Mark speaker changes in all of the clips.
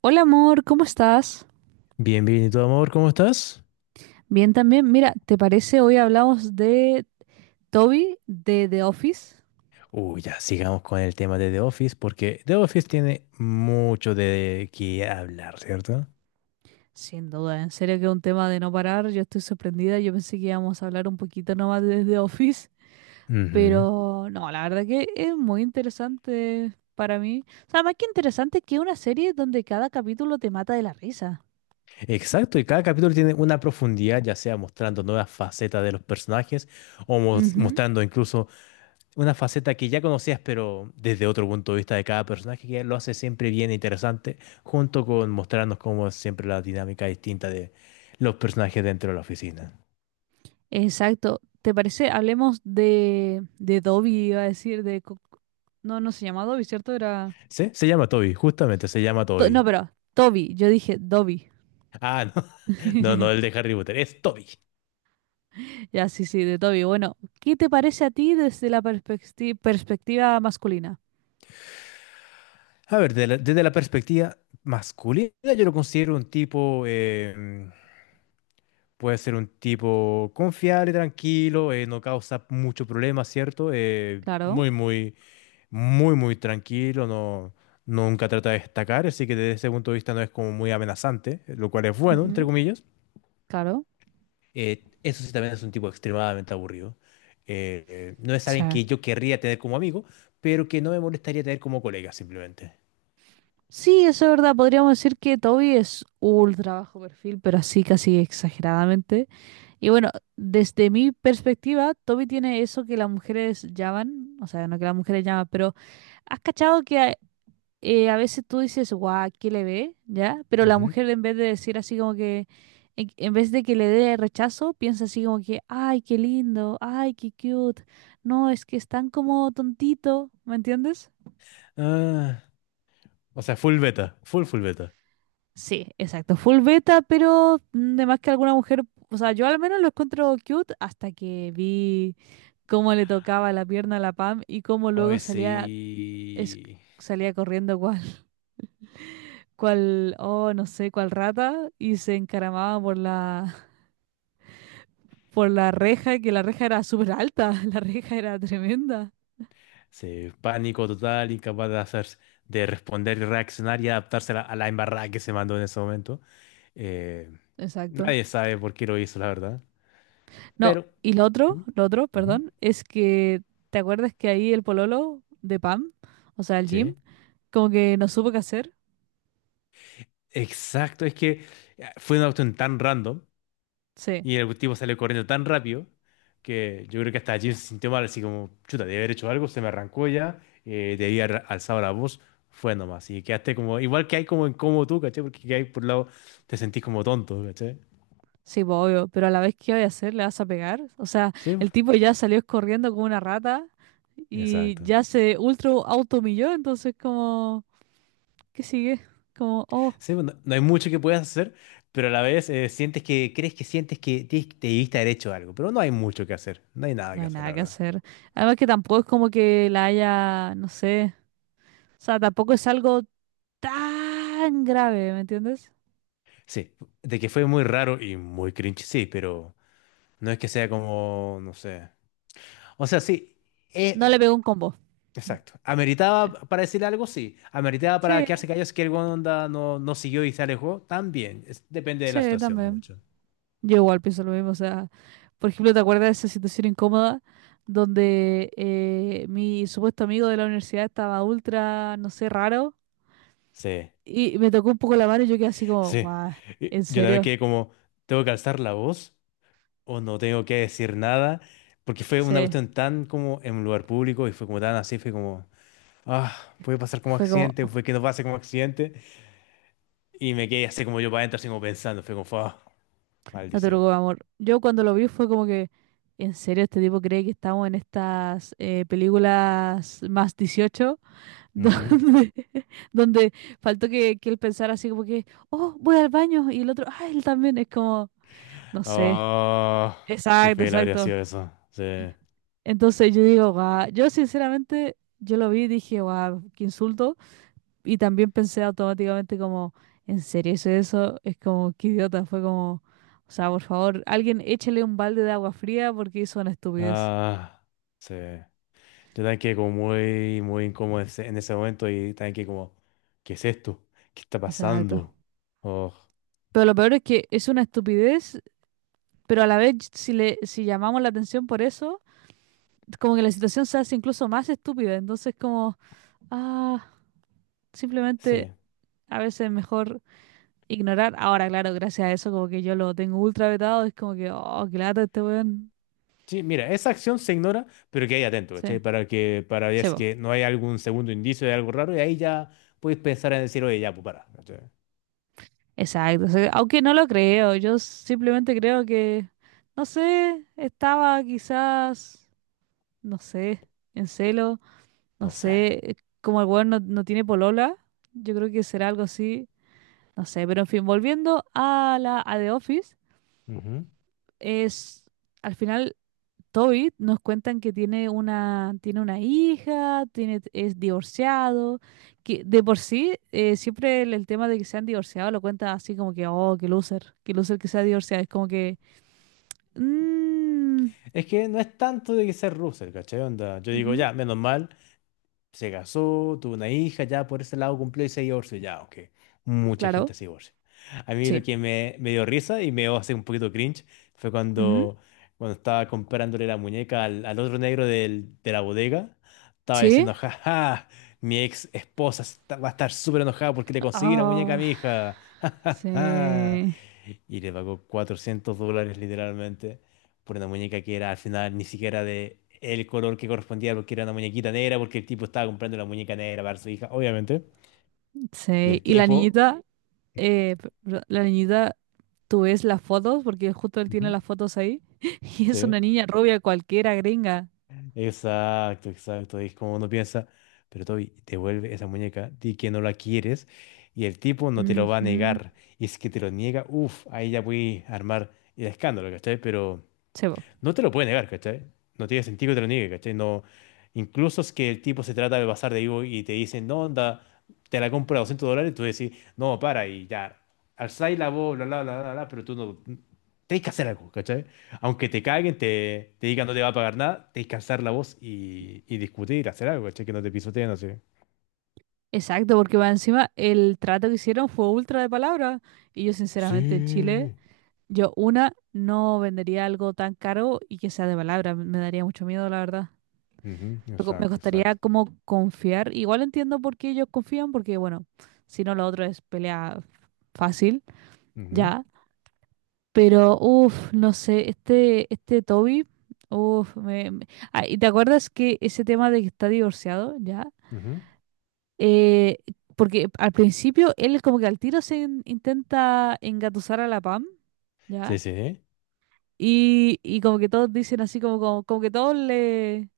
Speaker 1: Hola amor, ¿cómo estás?
Speaker 2: Bien, bien, ¿y tu amor, cómo estás?
Speaker 1: Bien también. Mira, ¿te parece hoy hablamos de Toby de The Office?
Speaker 2: Uy, ya, sigamos con el tema de The Office, porque The Office tiene mucho de qué hablar, ¿cierto?
Speaker 1: Sin duda, en serio que es un tema de no parar. Yo estoy sorprendida. Yo pensé que íbamos a hablar un poquito nomás de The Office,
Speaker 2: Ujú.
Speaker 1: pero no, la verdad que es muy interesante para mí. O sea, más que interesante que una serie donde cada capítulo te mata de la risa.
Speaker 2: Exacto, y cada capítulo tiene una profundidad, ya sea mostrando nuevas facetas de los personajes o
Speaker 1: Ujú.
Speaker 2: mostrando incluso una faceta que ya conocías, pero desde otro punto de vista de cada personaje, que lo hace siempre bien e interesante, junto con mostrarnos cómo es siempre la dinámica distinta de los personajes dentro de la oficina.
Speaker 1: Exacto. ¿Te parece? Hablemos de Dobby, iba a decir, de... Co- No, no se llama Dobby, ¿cierto? Era...
Speaker 2: ¿Sí? Se llama Toby, justamente se llama
Speaker 1: To- no,
Speaker 2: Toby.
Speaker 1: pero Toby, yo dije Dobby.
Speaker 2: Ah, no. No, no, el de Harry Potter. Es Toby.
Speaker 1: Ya, sí, sí, de Toby. Bueno, ¿qué te parece a ti desde la perspectiva masculina?
Speaker 2: A ver, desde la perspectiva masculina, yo lo considero un tipo. Puede ser un tipo confiable, tranquilo, no causa mucho problema, ¿cierto?
Speaker 1: Claro,
Speaker 2: Muy, muy, muy, muy tranquilo, no, nunca trata de destacar, así que desde ese punto de vista no es como muy amenazante, lo cual es bueno, entre
Speaker 1: ujú,
Speaker 2: comillas.
Speaker 1: claro.
Speaker 2: Eso sí también es un tipo extremadamente aburrido. No es
Speaker 1: Sí.
Speaker 2: alguien que yo querría tener como amigo, pero que no me molestaría tener como colega simplemente.
Speaker 1: Sí, eso es verdad. Podríamos decir que Toby es ultra bajo perfil, pero así casi exageradamente. Y bueno, desde mi perspectiva, Toby tiene eso que las mujeres llaman, o sea, no que las mujeres llaman, pero ¿has cachado que hay- a veces tú dices, guau, ¿qué le ve? ¿Ya? Pero la
Speaker 2: Ujú.
Speaker 1: mujer en vez de decir así como que, en vez de que le dé rechazo, piensa así como que, ay, qué lindo, ay, qué cute. No, es que es tan como tontito, ¿me entiendes?
Speaker 2: Ah, o sea, full beta, full beta.
Speaker 1: Sí, exacto, full beta, pero de más que alguna mujer, o sea, yo al menos lo encuentro cute hasta que vi cómo le tocaba la pierna a la Pam y cómo luego
Speaker 2: Hoy
Speaker 1: salía, es-
Speaker 2: sí,
Speaker 1: salía corriendo igual. Cual, oh, no sé, cual rata, y se encaramaba por la, por la reja, que la reja era súper alta, la reja era tremenda.
Speaker 2: sí, pánico total, incapaz de hacer, de responder, y reaccionar y adaptarse a la embarrada que se mandó en ese momento. Eh,
Speaker 1: Exacto.
Speaker 2: nadie sabe por qué lo hizo, la verdad.
Speaker 1: No,
Speaker 2: Pero...
Speaker 1: y lo otro,
Speaker 2: Ujú,
Speaker 1: lo otro,
Speaker 2: ujú.
Speaker 1: perdón, es que, ¿te acuerdas que ahí el pololo de Pam, o sea, el Jim,
Speaker 2: Sí,
Speaker 1: como que no supo qué hacer?
Speaker 2: exacto, es que fue una cuestión tan random.
Speaker 1: Sí.
Speaker 2: Y el tipo salió corriendo tan rápido que yo creo que hasta Jim se sintió mal, así como, chuta, debí haber hecho algo, se me arrancó ya, debí haber alzado la voz, fue nomás. Y quedaste como, igual que hay como incómodo tú, ¿cachai? Porque que hay por un lado, te sentís como tonto, ¿cachai?
Speaker 1: Sí, pues, obvio, pero a la vez, ¿qué voy a hacer? ¿Le vas a pegar? O sea,
Speaker 2: Sí, pues,
Speaker 1: el tipo ya salió corriendo como una rata y
Speaker 2: exacto.
Speaker 1: ya se ultra auto humilló, entonces como, ¿qué sigue? Como, oh,
Speaker 2: Sí, pues, no, no hay mucho que puedas hacer, pero a la vez sientes que, crees que sientes que te debiste haber hecho algo, pero no hay mucho que hacer, no hay nada
Speaker 1: no
Speaker 2: que
Speaker 1: hay
Speaker 2: hacer, la
Speaker 1: nada que
Speaker 2: verdad.
Speaker 1: hacer. Además que tampoco es como que la haya, no sé. O sea, tampoco es algo tan grave, ¿me entiendes?
Speaker 2: Sí, de que fue muy raro y muy cringe, sí, pero no es que sea como, no sé. O sea, sí, eh,
Speaker 1: No
Speaker 2: ah,
Speaker 1: le pegó un combo. Mm,
Speaker 2: exacto. ¿Ameritaba
Speaker 1: eh.
Speaker 2: para decir algo? Sí. ¿Ameritaba
Speaker 1: Sí,
Speaker 2: para quedarse callado si que el weón onda no, no siguió y se alejó? También. Depende de la
Speaker 1: sí,
Speaker 2: situación
Speaker 1: también.
Speaker 2: mucho.
Speaker 1: Yo igual pienso lo mismo. O sea, por ejemplo, ¿te acuerdas de esa situación incómoda donde mi supuesto amigo de la universidad estaba ultra, no sé, raro?
Speaker 2: Sí,
Speaker 1: Y me tocó un poco la mano y yo quedé así como,
Speaker 2: sí.
Speaker 1: guau,
Speaker 2: Y
Speaker 1: ¿en
Speaker 2: yo también
Speaker 1: serio?
Speaker 2: quedé como, ¿tengo que alzar la voz o no tengo que decir nada? Porque fue una
Speaker 1: Sí.
Speaker 2: cuestión tan como en un lugar público y fue como tan así, fue como, ah, puede pasar como
Speaker 1: Fue como,
Speaker 2: accidente, fue que no pase como accidente. Y me quedé así como yo para adentro, así como pensando, fue como, ah,
Speaker 1: no te
Speaker 2: maldición.
Speaker 1: preocupes, amor. Yo cuando lo vi fue como que, en serio, este tipo cree que estamos en estas películas más 18 donde, donde faltó que él pensara así como que, oh, voy al baño, y el otro, ah, él también, es como, no sé.
Speaker 2: Ah, qué
Speaker 1: Exacto,
Speaker 2: feo habría
Speaker 1: exacto.
Speaker 2: sido eso. Sí.
Speaker 1: Entonces yo digo, guau, yo sinceramente, yo lo vi y dije, guau, qué insulto. Y también pensé automáticamente como, ¿en serio hice eso? Es como, qué idiota, fue como, o sea, por favor, alguien échale un balde de agua fría porque hizo una estupidez.
Speaker 2: Ah, sí. Yo también quedé como muy, muy incómodo en ese momento y también que como, ¿qué es esto? ¿Qué está
Speaker 1: Exacto.
Speaker 2: pasando? Oh,
Speaker 1: Pero lo peor es que es una estupidez, pero a la vez si le, si llamamos la atención por eso, como que la situación se hace incluso más estúpida. Entonces como, ah, simplemente
Speaker 2: sí.
Speaker 1: a veces es mejor ignorar. Ahora, claro, gracias a eso como que yo lo tengo ultra vetado, es como que, oh, qué lata este weón.
Speaker 2: Sí, mira, esa acción se ignora, pero que hay atento,
Speaker 1: Sí,
Speaker 2: ¿cachai? Para que, para ver
Speaker 1: se
Speaker 2: si que no hay algún segundo indicio de algo raro y ahí ya puedes pensar en decir, oye, ya, pues para, ¿cachai?
Speaker 1: exacto, o sea, aunque no lo creo, yo simplemente creo que, no sé, estaba quizás, no sé, en celo, no
Speaker 2: No sé.
Speaker 1: sé, como el weón no, no tiene polola, yo creo que será algo así, no sé, pero en fin, volviendo a la a The Office,
Speaker 2: Ujú.
Speaker 1: es, al final Tobit nos cuentan que tiene una hija, tiene, es divorciado, que de por sí siempre el tema de que se han divorciado lo cuenta así como que, oh, qué loser que se ha divorciado. Es como que, "Mm,
Speaker 2: Es que no es tanto de que ser Russell, ¿cachai? Onda, yo digo,
Speaker 1: ujú,
Speaker 2: ya, menos mal. Se casó, tuvo una hija, ya por ese lado cumplió y se divorció, ya, aunque mucha
Speaker 1: claro,
Speaker 2: gente se divorcia. A mí lo
Speaker 1: sí,
Speaker 2: que me dio risa y me dio así un poquito cringe fue
Speaker 1: ujú,
Speaker 2: cuando, cuando estaba comprándole la muñeca al, al otro negro de la bodega, estaba
Speaker 1: sí,
Speaker 2: diciendo, jaja, mi ex esposa va a estar súper enojada porque le conseguí la muñeca a
Speaker 1: ah,
Speaker 2: mi hija, ja ja ja.
Speaker 1: sí,
Speaker 2: Y le pagó $400 literalmente por una muñeca que era al final ni siquiera de el color que correspondía porque era una muñequita negra, porque el tipo estaba comprando la muñeca negra para su hija, obviamente. Y
Speaker 1: sí.
Speaker 2: el
Speaker 1: Y la
Speaker 2: tipo,
Speaker 1: niñita, p- r- la niñita, tú ves las fotos, porque justo él tiene
Speaker 2: ujú,
Speaker 1: las fotos ahí, y es
Speaker 2: sí,
Speaker 1: una niña rubia cualquiera, gringa.
Speaker 2: exacto, exacto. Y es como uno piensa, pero Toby, devuelve esa muñeca, di que no la quieres, y el tipo no te lo va a
Speaker 1: Ujú,
Speaker 2: negar. Y es que te lo niega, uff, ahí ya voy a armar el escándalo, ¿cachai? Pero.
Speaker 1: sí, po.
Speaker 2: No te lo puede negar, ¿cachai? No tiene sentido que te lo niegue, ¿cachai? No, incluso es que el tipo se trata de pasar de vivo y te dicen, no, onda, te la compro a $200, tú decís, no, para, y ya, alzáis la voz, bla, bla, bla, bla, bla, pero tú no, tenés que hacer algo, ¿cachai? Aunque te caguen, te digan no te va a pagar nada, tenés que alzar la voz y discutir, hacer algo, ¿cachai? Que no te pisoteen así.
Speaker 1: Exacto, porque va encima el trato que hicieron fue ultra de palabra. Y yo, sinceramente, en Chile,
Speaker 2: Sí.
Speaker 1: yo, una, no vendería algo tan caro y que sea de palabra. Me daría mucho miedo, la verdad.
Speaker 2: Ujú,
Speaker 1: Me co- me
Speaker 2: exacto,
Speaker 1: costaría
Speaker 2: exacto.
Speaker 1: como confiar. Igual entiendo por qué ellos confían, porque, bueno, si no, lo otro es pelea fácil,
Speaker 2: Ujú,
Speaker 1: ya. Pero, uff, no sé, este Toby, uff, me- Ah, ¿y te acuerdas que ese tema de que está divorciado, ya?
Speaker 2: ujú.
Speaker 1: Eh, Porque al principio él como que al tiro se intenta engatusar a la Pam, ¿ya?
Speaker 2: Sí, sí.
Speaker 1: Y como que todos dicen así, como que todos le,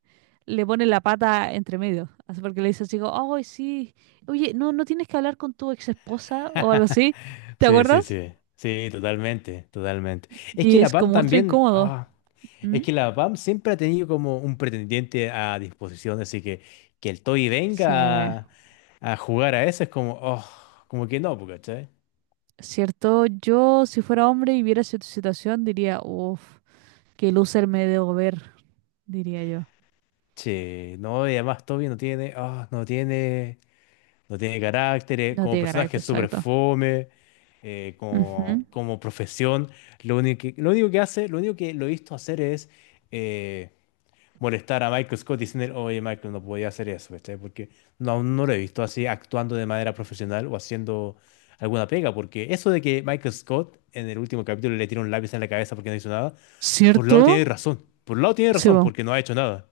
Speaker 1: le ponen la pata entre medio. Así porque le dice así, como, ay, sí, oye, no, no tienes que hablar con tu ex esposa o algo así, ¿te
Speaker 2: Sí, sí,
Speaker 1: acuerdas?
Speaker 2: sí. Sí, totalmente, totalmente. Es que
Speaker 1: Y
Speaker 2: la
Speaker 1: es
Speaker 2: Pam
Speaker 1: como ultra
Speaker 2: también,
Speaker 1: incómodo.
Speaker 2: ah, es
Speaker 1: ¿Mm?
Speaker 2: que la Pam siempre ha tenido como un pretendiente a disposición, así que el Toy
Speaker 1: Sí,
Speaker 2: venga a jugar a eso es como, oh, como que no, porque, ¿cachai?
Speaker 1: cierto, yo si fuera hombre y viera esa situación diría, uff, qué loser me debo ver, diría yo.
Speaker 2: Che, no, y además Toby no tiene, ah, no tiene, no tiene carácter,
Speaker 1: No
Speaker 2: como
Speaker 1: tiene
Speaker 2: personaje
Speaker 1: carácter,
Speaker 2: es súper
Speaker 1: exacto.
Speaker 2: fome, como,
Speaker 1: Ujú.
Speaker 2: como profesión, lo único que hace, lo único que lo he visto hacer es... eh, molestar a Michael Scott y decirle, oye, Michael, no podía hacer eso, ¿cachai? Porque no, aún no lo he visto así actuando de manera profesional o haciendo alguna pega, porque eso de que Michael Scott en el último capítulo le tira un lápiz en la cabeza porque no hizo nada, por un lado
Speaker 1: ¿Cierto?
Speaker 2: tiene razón, por un lado tiene
Speaker 1: Sí,
Speaker 2: razón
Speaker 1: va.
Speaker 2: porque no ha hecho nada.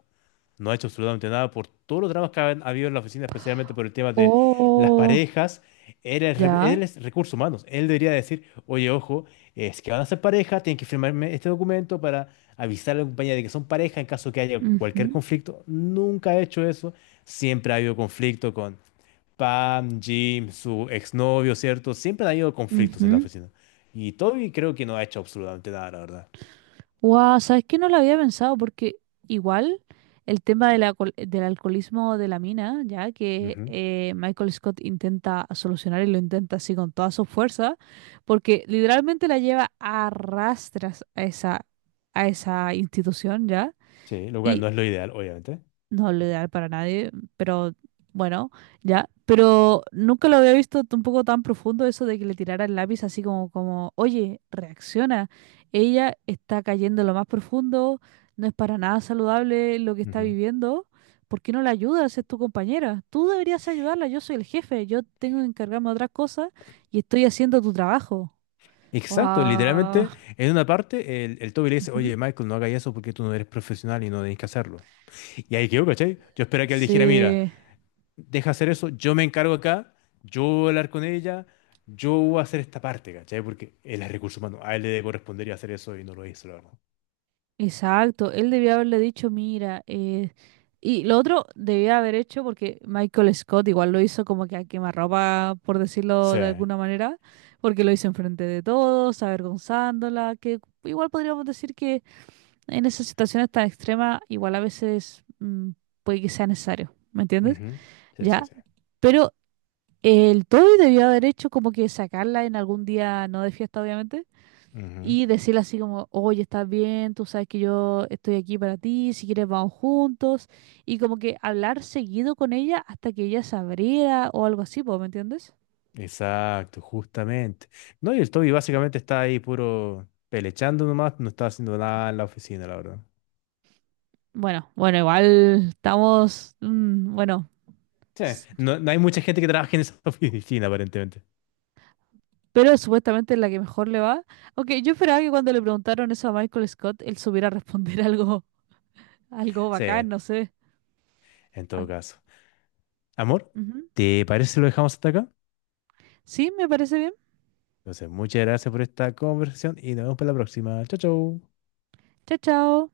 Speaker 2: No ha hecho absolutamente nada por todos los dramas que han habido en la oficina, especialmente por el tema de las
Speaker 1: Oh,
Speaker 2: parejas. Él es,
Speaker 1: ya.
Speaker 2: él es recursos humanos. Él debería decir, oye, ojo, es que van a ser pareja, tienen que firmarme este documento para avisar a la compañía de que son pareja en caso que haya cualquier
Speaker 1: Ujú,
Speaker 2: conflicto. Nunca ha hecho eso. Siempre ha habido conflicto con Pam, Jim, su exnovio, ¿cierto? Siempre ha habido conflictos en la
Speaker 1: ujú.
Speaker 2: oficina. Y Toby creo que no ha hecho absolutamente nada, la verdad.
Speaker 1: Guau, ¿sabes qué? No lo había pensado porque igual el tema del, alcohol- del alcoholismo de la mina, ya que
Speaker 2: Ujú.
Speaker 1: Michael Scott intenta solucionar y lo intenta así con toda su fuerza, porque literalmente la lleva a rastras a esa institución, ¿ya?
Speaker 2: Sí, lo cual no es lo ideal, obviamente.
Speaker 1: No lo ideal para nadie, pero bueno, ya. Pero nunca lo había visto tampoco tan profundo eso de que le tirara el lápiz así como, como, oye, reacciona. Ella está cayendo en lo más profundo, no es para nada saludable lo que está viviendo. ¿Por qué no la ayudas? Es tu compañera. Tú deberías ayudarla, yo soy el jefe, yo tengo que encargarme de otras cosas y estoy haciendo tu trabajo.
Speaker 2: Exacto,
Speaker 1: Wow.
Speaker 2: literalmente en una parte el Toby le dice, oye Michael, no hagas eso porque tú no eres profesional y no tenés que hacerlo. Y ahí quedó, ¿cachai? Yo esperaba que él dijera, mira,
Speaker 1: Sí.
Speaker 2: deja hacer eso, yo me encargo acá, yo voy a hablar con ella, yo voy a hacer esta parte, ¿cachai? Porque él es recurso humano, a él le correspondería hacer eso y no lo hizo, la verdad.
Speaker 1: Exacto, él debía haberle dicho, mira, y lo otro debía haber hecho, porque Michael Scott igual lo hizo como que a quemarropa, por decirlo de
Speaker 2: Sí,
Speaker 1: alguna manera, porque lo hizo enfrente de todos, avergonzándola, que igual podríamos decir que en esas situaciones tan extremas, igual a veces puede que sea necesario, ¿me entiendes?
Speaker 2: ujú, sí, sí,
Speaker 1: Ya,
Speaker 2: sí.
Speaker 1: pero el Toby debió haber hecho como que sacarla en algún día, no de fiesta, obviamente
Speaker 2: Ujú,
Speaker 1: y decirle así como, oye, estás bien, tú sabes que yo estoy aquí para ti, si quieres vamos juntos, y como que hablar seguido con ella hasta que ella se abriera o algo así, po, ¿me entiendes?
Speaker 2: exacto, justamente. No, y el Toby básicamente está ahí puro pelechando nomás, no está haciendo nada en la oficina, la verdad.
Speaker 1: Bueno, bueno, igual estamos, bueno,
Speaker 2: Sí,
Speaker 1: s-
Speaker 2: no, no hay mucha gente que trabaje en esa oficina, aparentemente.
Speaker 1: pero supuestamente es la que mejor le va. Aunque yo esperaba que cuando le preguntaron eso a Michael Scott, él supiera responder algo, algo
Speaker 2: Sí,
Speaker 1: bacán,
Speaker 2: en
Speaker 1: no sé. Ah,
Speaker 2: todo caso. Amor,
Speaker 1: ujú.
Speaker 2: ¿te parece si lo dejamos hasta acá?
Speaker 1: Sí, me parece bien.
Speaker 2: Entonces, muchas gracias por esta conversación y nos vemos para la próxima. Chau, chau.
Speaker 1: Chao, chao.